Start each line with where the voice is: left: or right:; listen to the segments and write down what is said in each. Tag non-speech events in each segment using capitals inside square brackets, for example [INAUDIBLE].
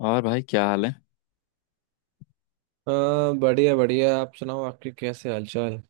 left: और भाई क्या हाल है?
right: हाँ, बढ़िया बढ़िया। आप सुनाओ, आपके कैसे हालचाल?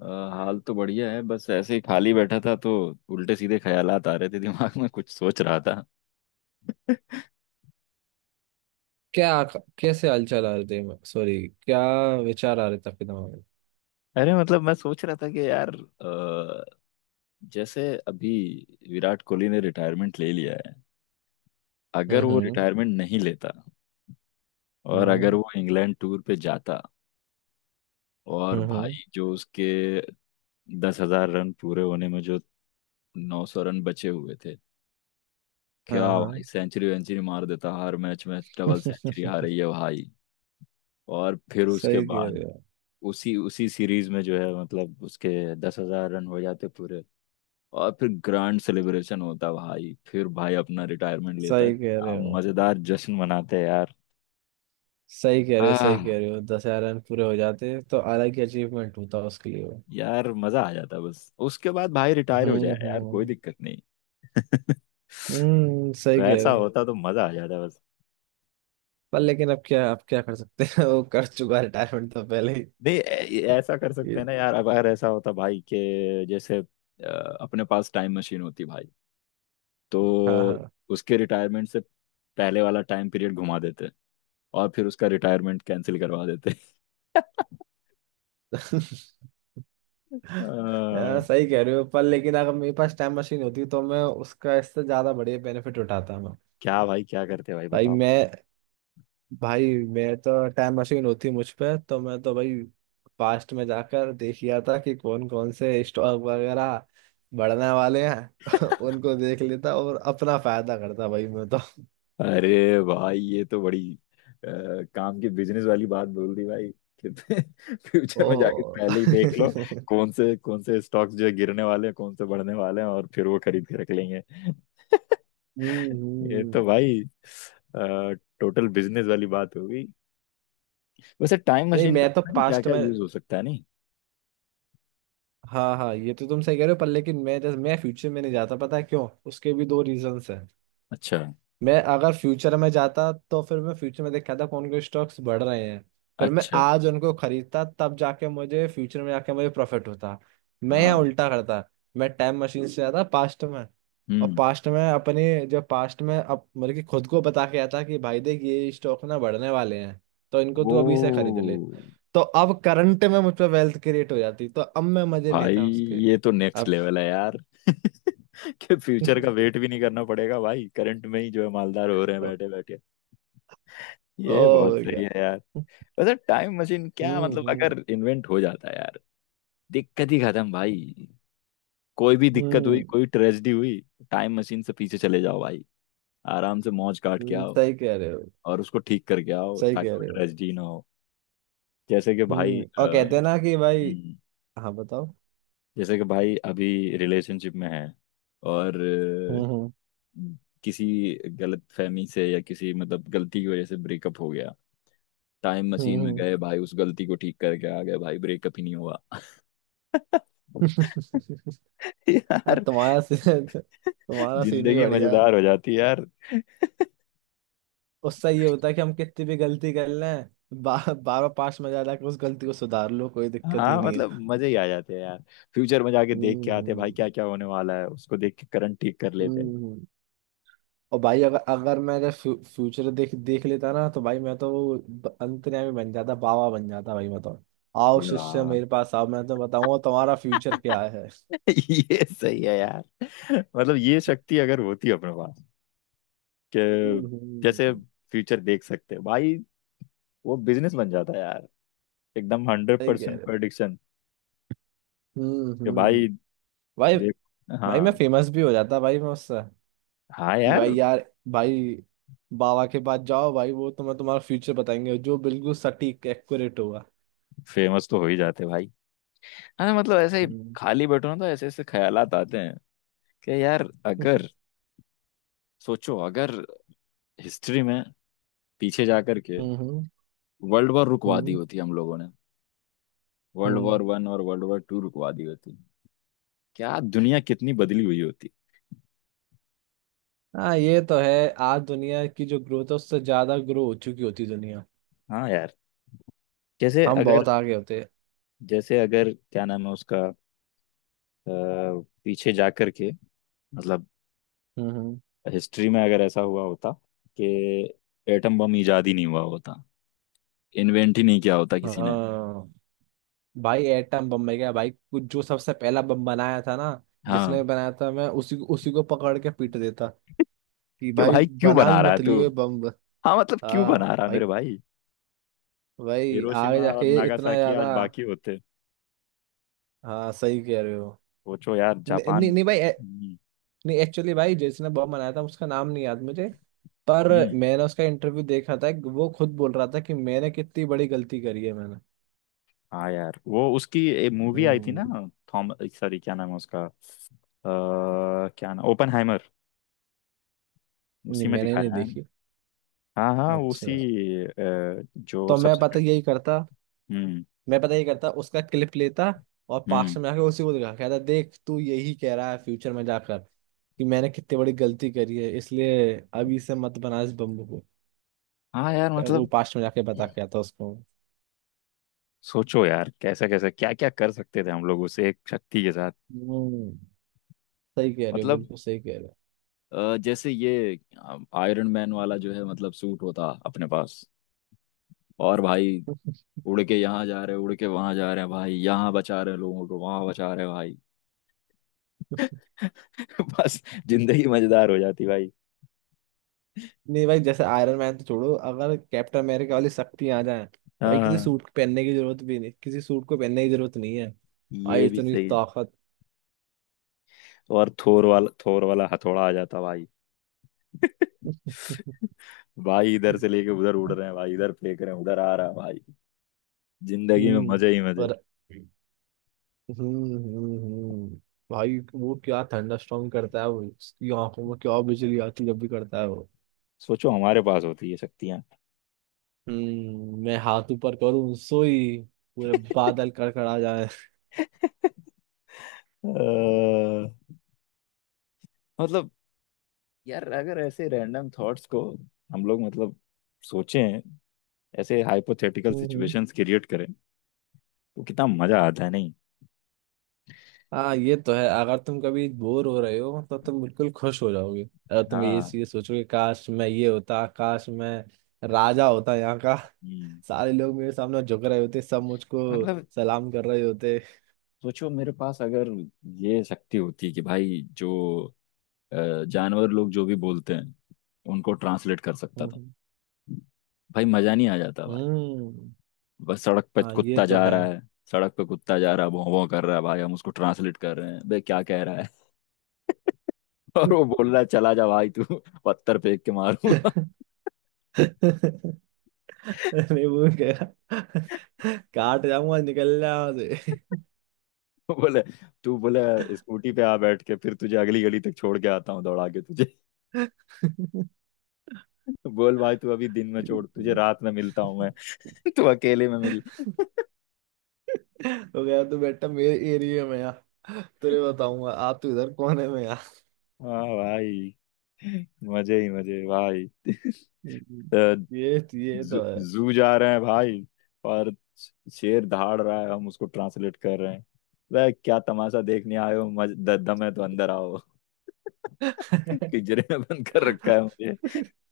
left: अ, हाल तो बढ़िया है, बस ऐसे ही खाली बैठा था तो उल्टे सीधे ख्यालात आ रहे थे दिमाग में, कुछ सोच रहा था।
right: क्या? कैसे हालचाल आ रहे थे? सॉरी। क्या विचार आ रहे थे आपके दिमाग में?
left: अरे मतलब मैं सोच रहा था कि यार जैसे अभी विराट कोहली ने रिटायरमेंट ले लिया है।
right: हम्म,
left: अगर वो
right: हम्म।
left: रिटायरमेंट नहीं लेता और अगर वो इंग्लैंड टूर पे जाता, और
right: हम्म, हम्म।
left: भाई जो उसके 10,000 रन पूरे होने में जो 900 रन बचे हुए थे, क्या
right: हाँ, हाँ।
left: भाई सेंचुरी वेंचुरी मार देता, हर मैच में डबल सेंचुरी
right: [LAUGHS]
left: आ रही है भाई। और फिर उसके
right: सही कह रहे
left: बाद
right: हो,
left: उसी उसी सीरीज में जो है मतलब उसके 10,000 रन हो जाते पूरे और फिर ग्रैंड सेलिब्रेशन होता भाई, फिर भाई अपना रिटायरमेंट लेता,
right: सही कह
left: क्या
right: रहे हो,
left: मजेदार जश्न मनाते हैं यार।
right: सही कह रहे हो, सही
left: आह,
right: कह रहे हो। 10,000 रन पूरे हो जाते तो अलग ही अचीवमेंट होता उसके लिए वो।
left: यार मजा आ जाता, बस उसके बाद भाई रिटायर हो जाए
right: हम्म,
left: यार कोई
right: हम्म।
left: दिक्कत नहीं। [LAUGHS]
right: हम्म,
left: सही
right: सही कह
left: वैसा
right: रहे
left: कह रहे
right: हो।
left: होता हो तो मजा आ जाता बस।
right: पर लेकिन अब क्या, आप क्या कर सकते हैं? [LAUGHS] वो कर चुका रिटायरमेंट तो पहले ही।
left: नहीं, ऐसा कर सकते
right: ये।
left: हैं ना यार, अगर ऐसा होता भाई के जैसे अपने पास टाइम मशीन होती भाई तो
right: हाँ,
left: उसके रिटायरमेंट से पहले वाला टाइम पीरियड घुमा देते और फिर उसका रिटायरमेंट कैंसिल करवा देते।
right: हाँ। [LAUGHS]
left: [LAUGHS] अ,
right: हाँ, सही कह रहे हो। पर लेकिन अगर मेरे पास टाइम मशीन होती तो मैं उसका इससे ज्यादा बढ़िया बेनिफिट उठाता मैं।
left: क्या भाई क्या करते भाई
right: भाई
left: बताओ?
right: मैं भाई मैं तो टाइम मशीन होती मुझ पे तो मैं तो भाई पास्ट में जाकर देख लिया था कि कौन कौन से स्टॉक वगैरह बढ़ने वाले हैं। [LAUGHS] उनको देख लेता और अपना फायदा करता भाई मैं तो।
left: अरे भाई ये तो बड़ी काम की बिजनेस वाली बात बोल दी भाई कि [LAUGHS] फ्यूचर
right: ओ।
left: में जाके
right: [LAUGHS]
left: पहले ही देख लो
right: हम्म,
left: कौन से स्टॉक्स जो है गिरने वाले हैं कौन से बढ़ने वाले हैं और फिर वो खरीद के रख लेंगे। [LAUGHS] ये तो
right: हम्म।
left: भाई टोटल बिजनेस वाली बात होगी। वैसे टाइम
right: नहीं,
left: मशीन का
right: मैं तो
left: पता नहीं क्या
right: पास्ट
left: क्या
right: में।
left: यूज हो सकता है नहीं।
right: हाँ हाँ, ये तो तुम सही कह रहे हो। पर लेकिन मैं जैसे मैं फ्यूचर में नहीं जाता, पता है क्यों? उसके भी दो रीजंस है।
left: अच्छा
right: मैं अगर फ्यूचर में जाता तो फिर मैं फ्यूचर में देखता था कौन कौन स्टॉक्स बढ़ रहे हैं। फिर मैं
left: अच्छा।
right: आज उनको खरीदता, तब जाके मुझे फ्यूचर में जाके मुझे प्रॉफिट होता। मैं यहाँ
left: हाँ।
right: उल्टा करता। मैं टाइम मशीन से जाता पास्ट में। और
left: हम्म।
right: पास्ट में अपने जो पास्ट में अप मतलब कि खुद को बता के आता कि भाई देख ये स्टॉक ना बढ़ने वाले हैं, तो इनको
left: ओ
right: तू अभी से खरीद ले। तो अब करंट में मुझ पर वेल्थ क्रिएट हो जाती, तो अब मैं मजे
left: भाई,
right: लेता उसके।
left: ये तो नेक्स्ट
right: अब।
left: लेवल है यार [LAUGHS] कि फ्यूचर का
right: [LAUGHS]
left: वेट भी नहीं करना पड़ेगा भाई, करंट में ही जो है मालदार हो रहे हैं बैठे बैठे। ये बहुत
right: ओ
left: सही
right: गया।
left: है यार। वैसे टाइम मशीन क्या
right: हम्म,
left: मतलब
right: हम्म।
left: अगर इन्वेंट हो जाता है यार, दिक्कत ही खत्म भाई। कोई भी दिक्कत हुई,
right: हम्म,
left: कोई ट्रेजेडी हुई, टाइम मशीन से पीछे चले जाओ भाई, आराम से मौज काट के आओ
right: सही कह रहे हो,
left: और उसको ठीक करके आओ
right: सही
left: ताकि
right: कह
left: वो
right: रहे हो।
left: ट्रेजेडी ना हो। जैसे कि भाई
right: हम्म। और कहते हैं ना
left: हम्म,
right: कि भाई। हाँ, बताओ।
left: जैसे कि भाई अभी रिलेशनशिप में है और
right: हम्म, हम्म।
left: किसी गलत फहमी से या किसी मतलब गलती की वजह से ब्रेकअप हो गया, टाइम
right: हम्म,
left: मशीन में
right: हम्म।
left: गए भाई, उस गलती को ठीक करके आ गए भाई, ब्रेकअप ही नहीं हुआ। [LAUGHS]
right: [LAUGHS] अब
left: यार
right: तुम्हारा सीन, तुम्हारा सीन भी
left: जिंदगी
right: बढ़िया है।
left: मजेदार हो जाती है यार।
right: उससे ये होता है कि हम कितनी भी गलती कर लें बार पास में ज्यादा उस गलती को सुधार लो, कोई दिक्कत ही
left: हाँ
right: नहीं है।
left: मतलब मजे ही आ जाते हैं यार, फ्यूचर में जाके देख के
right: हम्म,
left: आते हैं भाई क्या क्या होने वाला है उसको देख के करंट ठीक कर लेते हैं।
right: हम्म, हम्म। और भाई अगर अगर मैं अगर फ्यूचर देख देख लेता ना तो भाई मैं तो वो अंतर्यामी बन जाता, बाबा बन जाता भाई मैं तो। आओ शिष्य
left: यार
right: मेरे पास आओ, मैं तो बताऊंगा तुम्हारा फ्यूचर क्या है।
left: ये सही है यार, मतलब ये शक्ति अगर होती है अपने पास
right: हम्म,
left: कि जैसे फ्यूचर देख सकते हैं भाई, वो बिजनेस बन जाता है यार, एकदम हंड्रेड
right: सही कह
left: परसेंट
right: रहे हो।
left: प्रडिक्शन
right: हम्म,
left: कि
right: हम्म।
left: भाई
right: भाई
left: देख।
right: भाई मैं
left: हाँ।
right: फेमस भी हो जाता भाई मैं उससे।
left: हाँ
right: कि
left: यार
right: भाई यार, भाई बाबा के पास जाओ, भाई वो तुम्हें तुम्हारा फ्यूचर बताएंगे जो बिल्कुल सटीक एक्यूरेट होगा।
left: फेमस तो हो ही जाते भाई। हाँ मतलब ऐसे ही
right: हम्म,
left: खाली बैठो ना तो ऐसे ऐसे ख्यालात आते हैं कि यार अगर सोचो, अगर हिस्ट्री में पीछे जा करके
right: हम्म।
left: वर्ल्ड वॉर रुकवा दी
right: हम्म,
left: होती हम लोगों ने, वर्ल्ड
right: हम्म।
left: वॉर वन और वर्ल्ड वॉर टू रुकवा दी होती, क्या दुनिया कितनी बदली हुई।
right: हाँ, ये तो है। आज दुनिया की जो ग्रोथ है उससे ज्यादा ग्रो हो चुकी होती दुनिया।
left: हाँ यार, जैसे
right: हम
left: अगर
right: बहुत आगे होते।
left: जैसे अगर क्या नाम है उसका, अ, पीछे जाकर के मतलब
right: हम्म,
left: हिस्ट्री में अगर ऐसा हुआ होता कि एटम बम इजाद ही नहीं हुआ होता, इन्वेंट ही नहीं किया होता किसी ने।
right: हाँ भाई, एटम बम में गया भाई कुछ जो सबसे पहला बम बनाया था ना, जिसने
left: हाँ
right: बनाया था मैं उसी उसी को पकड़ के पीट देता कि
left: कि
right: भाई
left: भाई क्यों
right: बना
left: बना
right: भी
left: रहा
right: मत
left: है तू,
right: लियो ये बम।
left: हाँ मतलब क्यों
right: हाँ।
left: बना रहा है
right: भाई
left: मेरे भाई।
right: भाई आगे
left: हिरोशिमा और
right: जाके ये इतना
left: नागासाकी
right: ज्यादा।
left: आज बाकी होते,
right: हाँ, सही कह रहे हो।
left: सोचो यार
right: नहीं नहीं
left: जापान।
right: नहीं भाई
left: हम्म
right: नहीं एक्चुअली भाई, जिसने बम बनाया था उसका नाम नहीं याद मुझे। पर
left: हम्म,
right: मैंने उसका इंटरव्यू देखा था, वो खुद बोल रहा था कि मैंने कितनी बड़ी गलती करी है मैंने।
left: हाँ यार वो उसकी एक मूवी आई थी ना,
right: हम्म।
left: थॉम सॉरी क्या नाम है उसका, क्या नाम, ओपनहाइमर।
right: नहीं,
left: उसी में
right: मैंने नहीं
left: दिखाया है।
right: देखी।
left: हाँ हाँ
right: अच्छा।
left: उसी जो
right: तो मैं
left: सबसे
right: पता
left: पहले।
right: यही करता
left: हम्म
right: मैं पता यही करता उसका क्लिप लेता और
left: हम्म।
right: पास्ट में जाके उसी को दिखा कहता देख तू यही कह रहा है फ्यूचर में जाकर कि मैंने कितनी बड़ी गलती करी है, इसलिए अभी से मत बना इस बम को।
left: हाँ यार
right: वो
left: मतलब
right: पास्ट में जाके बता के आता उसको।
left: सोचो यार कैसा कैसा क्या क्या कर सकते थे हम लोग उस एक शक्ति के साथ।
right: हम्म, सही कह रहे हो,
left: मतलब
right: बिल्कुल सही कह रहे
left: जैसे ये आयरन मैन वाला जो है मतलब सूट होता अपने पास और भाई
right: हो।
left: उड़ के यहाँ जा रहे, उड़ के वहां जा रहे हैं भाई, यहाँ बचा रहे हैं लोगों को, वहां बचा रहे हैं भाई।
right: [LAUGHS]
left: [LAUGHS] बस जिंदगी मजेदार हो जाती भाई।
right: नहीं भाई, जैसे आयरन मैन तो छोड़ो, अगर कैप्टन अमेरिका वाली शक्ति आ जाए, भाई
left: हाँ
right: किसी
left: हाँ।
right: सूट पहनने की जरूरत भी नहीं, किसी सूट को पहनने की जरूरत नहीं है भाई,
left: ये भी
right: इतनी
left: सही।
right: ताकत।
left: और थोर वाला हथौड़ा आ जाता भाई,
right: [LAUGHS]
left: भाई इधर से लेके उधर उड़ रहे हैं भाई, इधर फेंक रहे हैं उधर आ रहा है भाई, जिंदगी में
right: हम्म।
left: मजे ही मजे।
right: और हम्म, हम्म, भाई वो क्या थंडरस्टॉर्म करता है वो, उसकी आंखों में क्या बिजली आती है जब भी करता है।
left: सोचो हमारे पास होती है शक्तियां।
right: हम्म। मैं हाथ ऊपर करूं सोई पूरे बादल कड़कड़ा जाए।
left: अ, मतलब यार अगर ऐसे रैंडम थॉट्स को हम लोग मतलब सोचें, ऐसे हाइपोथेटिकल
right: हम्म,
left: सिचुएशंस क्रिएट करें तो कितना मजा आता है नहीं।
right: हाँ, ये तो है। अगर तुम कभी बोर हो रहे हो तो तुम बिल्कुल खुश हो जाओगे अगर तुम ये
left: हाँ
right: चीज सोचोगे काश मैं ये होता, काश मैं राजा होता यहाँ का,
left: हम्म,
right: सारे लोग मेरे सामने झुक रहे होते, सब मुझको
left: मतलब
right: सलाम कर रहे होते।
left: सोचो मेरे पास अगर ये शक्ति होती कि भाई जो जानवर लोग जो भी बोलते हैं उनको ट्रांसलेट कर सकता था,
right: हम्म,
left: भाई मजा नहीं आ जाता भाई।
right: हम्म,
left: बस सड़क पे
right: हाँ ये
left: कुत्ता
right: तो
left: जा
right: है।
left: रहा है, सड़क पे कुत्ता जा रहा है भौं भौं कर रहा है, भाई हम उसको ट्रांसलेट कर रहे हैं बे क्या कह रहा है। [LAUGHS] और वो बोल रहा है चला जा भाई तू, पत्थर फेंक के मारूंगा।
right: [LAUGHS]
left: [LAUGHS]
right: मैं वो कह रहा, काट जाऊंगा निकल जाऊंगा से।
left: वो बोले, तू बोले स्कूटी पे आ बैठ के फिर तुझे अगली गली तक छोड़ के आता हूँ, दौड़ा के तुझे। [LAUGHS] बोल भाई तू अभी दिन में छोड़, तुझे रात में मिलता हूँ मैं। [LAUGHS] तू अकेले में मिल। [LAUGHS]
right: तो गया तो बेटा मेरे एरिया में आ, तुझे बताऊंगा। आप तो इधर कोने में आ।
left: हाँ भाई मजे ही मजे भाई। [LAUGHS]
right: हम्म।
left: तो
right: ये ये
left: जू
right: तो है।
left: जू जा रहे हैं भाई और शेर दहाड़ रहा है, हम उसको ट्रांसलेट कर रहे हैं, वह क्या तमाशा देखने आए हो, दम है तो अंदर आओ। [LAUGHS] पिंजरे में बंद कर रखा है मुझे।
right: [LAUGHS]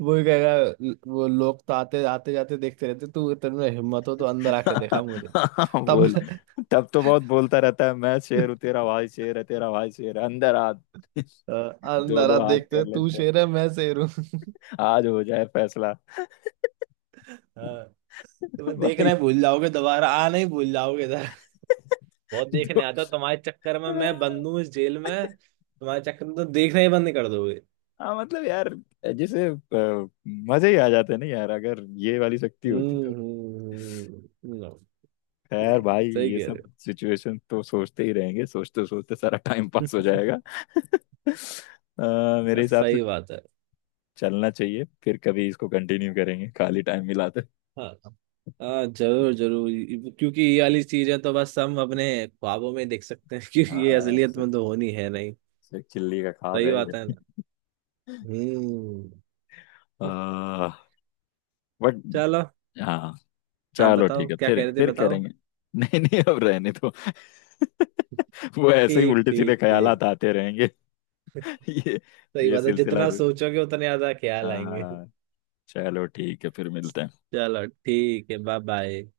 right: वो ही कहेगा। वो लोग तो आते आते जाते देखते रहते, तू इतने में हिम्मत हो तो अंदर आके देखा मुझे।
left: [LAUGHS]
right: तब।
left: बोल,
right: [LAUGHS]
left: तब तो बहुत बोलता रहता है मैं शेर हूँ तेरा, भाई शेर है तेरा, भाई शेर है, अंदर आ। [LAUGHS]
right: अ,
left: दो
right: अंदर
left: दो
right: आ
left: हाथ कर
right: देखते तू
left: लेते हैं,
right: शेर है मैं शेर हूँ।
left: आज हो जाए फैसला।
right: हाँ,
left: [LAUGHS]
right: तुम्हें देखना
left: भाई
right: ही भूल जाओगे, दोबारा आना ही भूल जाओगे इधर। बहुत देखने आता हूँ, तुम्हारे चक्कर में मैं बंद
left: हाँ
right: हूँ इस जेल में, तुम्हारे चक्कर में तो देखना ही बंद कर दोगे।
left: मतलब यार जैसे मजे ही आ जाते हैं ना यार अगर ये वाली शक्ति होती
right: हम्म,
left: तो।
right: हम्म,
left: खैर
right: सही
left: भाई
right: सही
left: ये
right: कह
left: सब
right: रहे
left: सिचुएशन तो सोचते ही रहेंगे, सोचते सोचते सारा टाइम पास हो
right: हो।
left: जाएगा। [LAUGHS] मेरे
right: हाँ,
left: हिसाब से
right: सही बात है।
left: चलना चाहिए, फिर कभी इसको कंटिन्यू करेंगे खाली टाइम मिला तो।
right: हाँ हाँ, जरूर जरूर क्योंकि ये वाली चीजें तो बस हम अपने ख्वाबों में देख सकते हैं [LAUGHS] क्योंकि ये
left: हाँ,
right: असलियत में तो होनी है नहीं।
left: सिर्फ चिल्ली का ख्वाब
right: सही
left: है ये।
right: बात है ना। हम्म।
left: आ, बट
right: चलो।
left: हाँ
right: हाँ,
left: चलो
right: बताओ
left: ठीक है
right: क्या
left: फिर
right: कह रहे थे बताओ।
left: करेंगे। [LAUGHS] नहीं नहीं अब रहने दो। [LAUGHS] वो ऐसे ही
right: ठीक
left: उल्टे सीधे
right: ठीक ठीक।
left: ख्यालात आते रहेंगे। [LAUGHS] ये
right: सही
left: ये
right: बात है
left: सिलसिला।
right: जितना सोचोगे उतने ज्यादा
left: [LAUGHS]
right: ख्याल आएंगे।
left: हाँ
right: [LAUGHS]
left: चलो ठीक है फिर मिलते हैं।
right: चलो ठीक है, बाय बाय।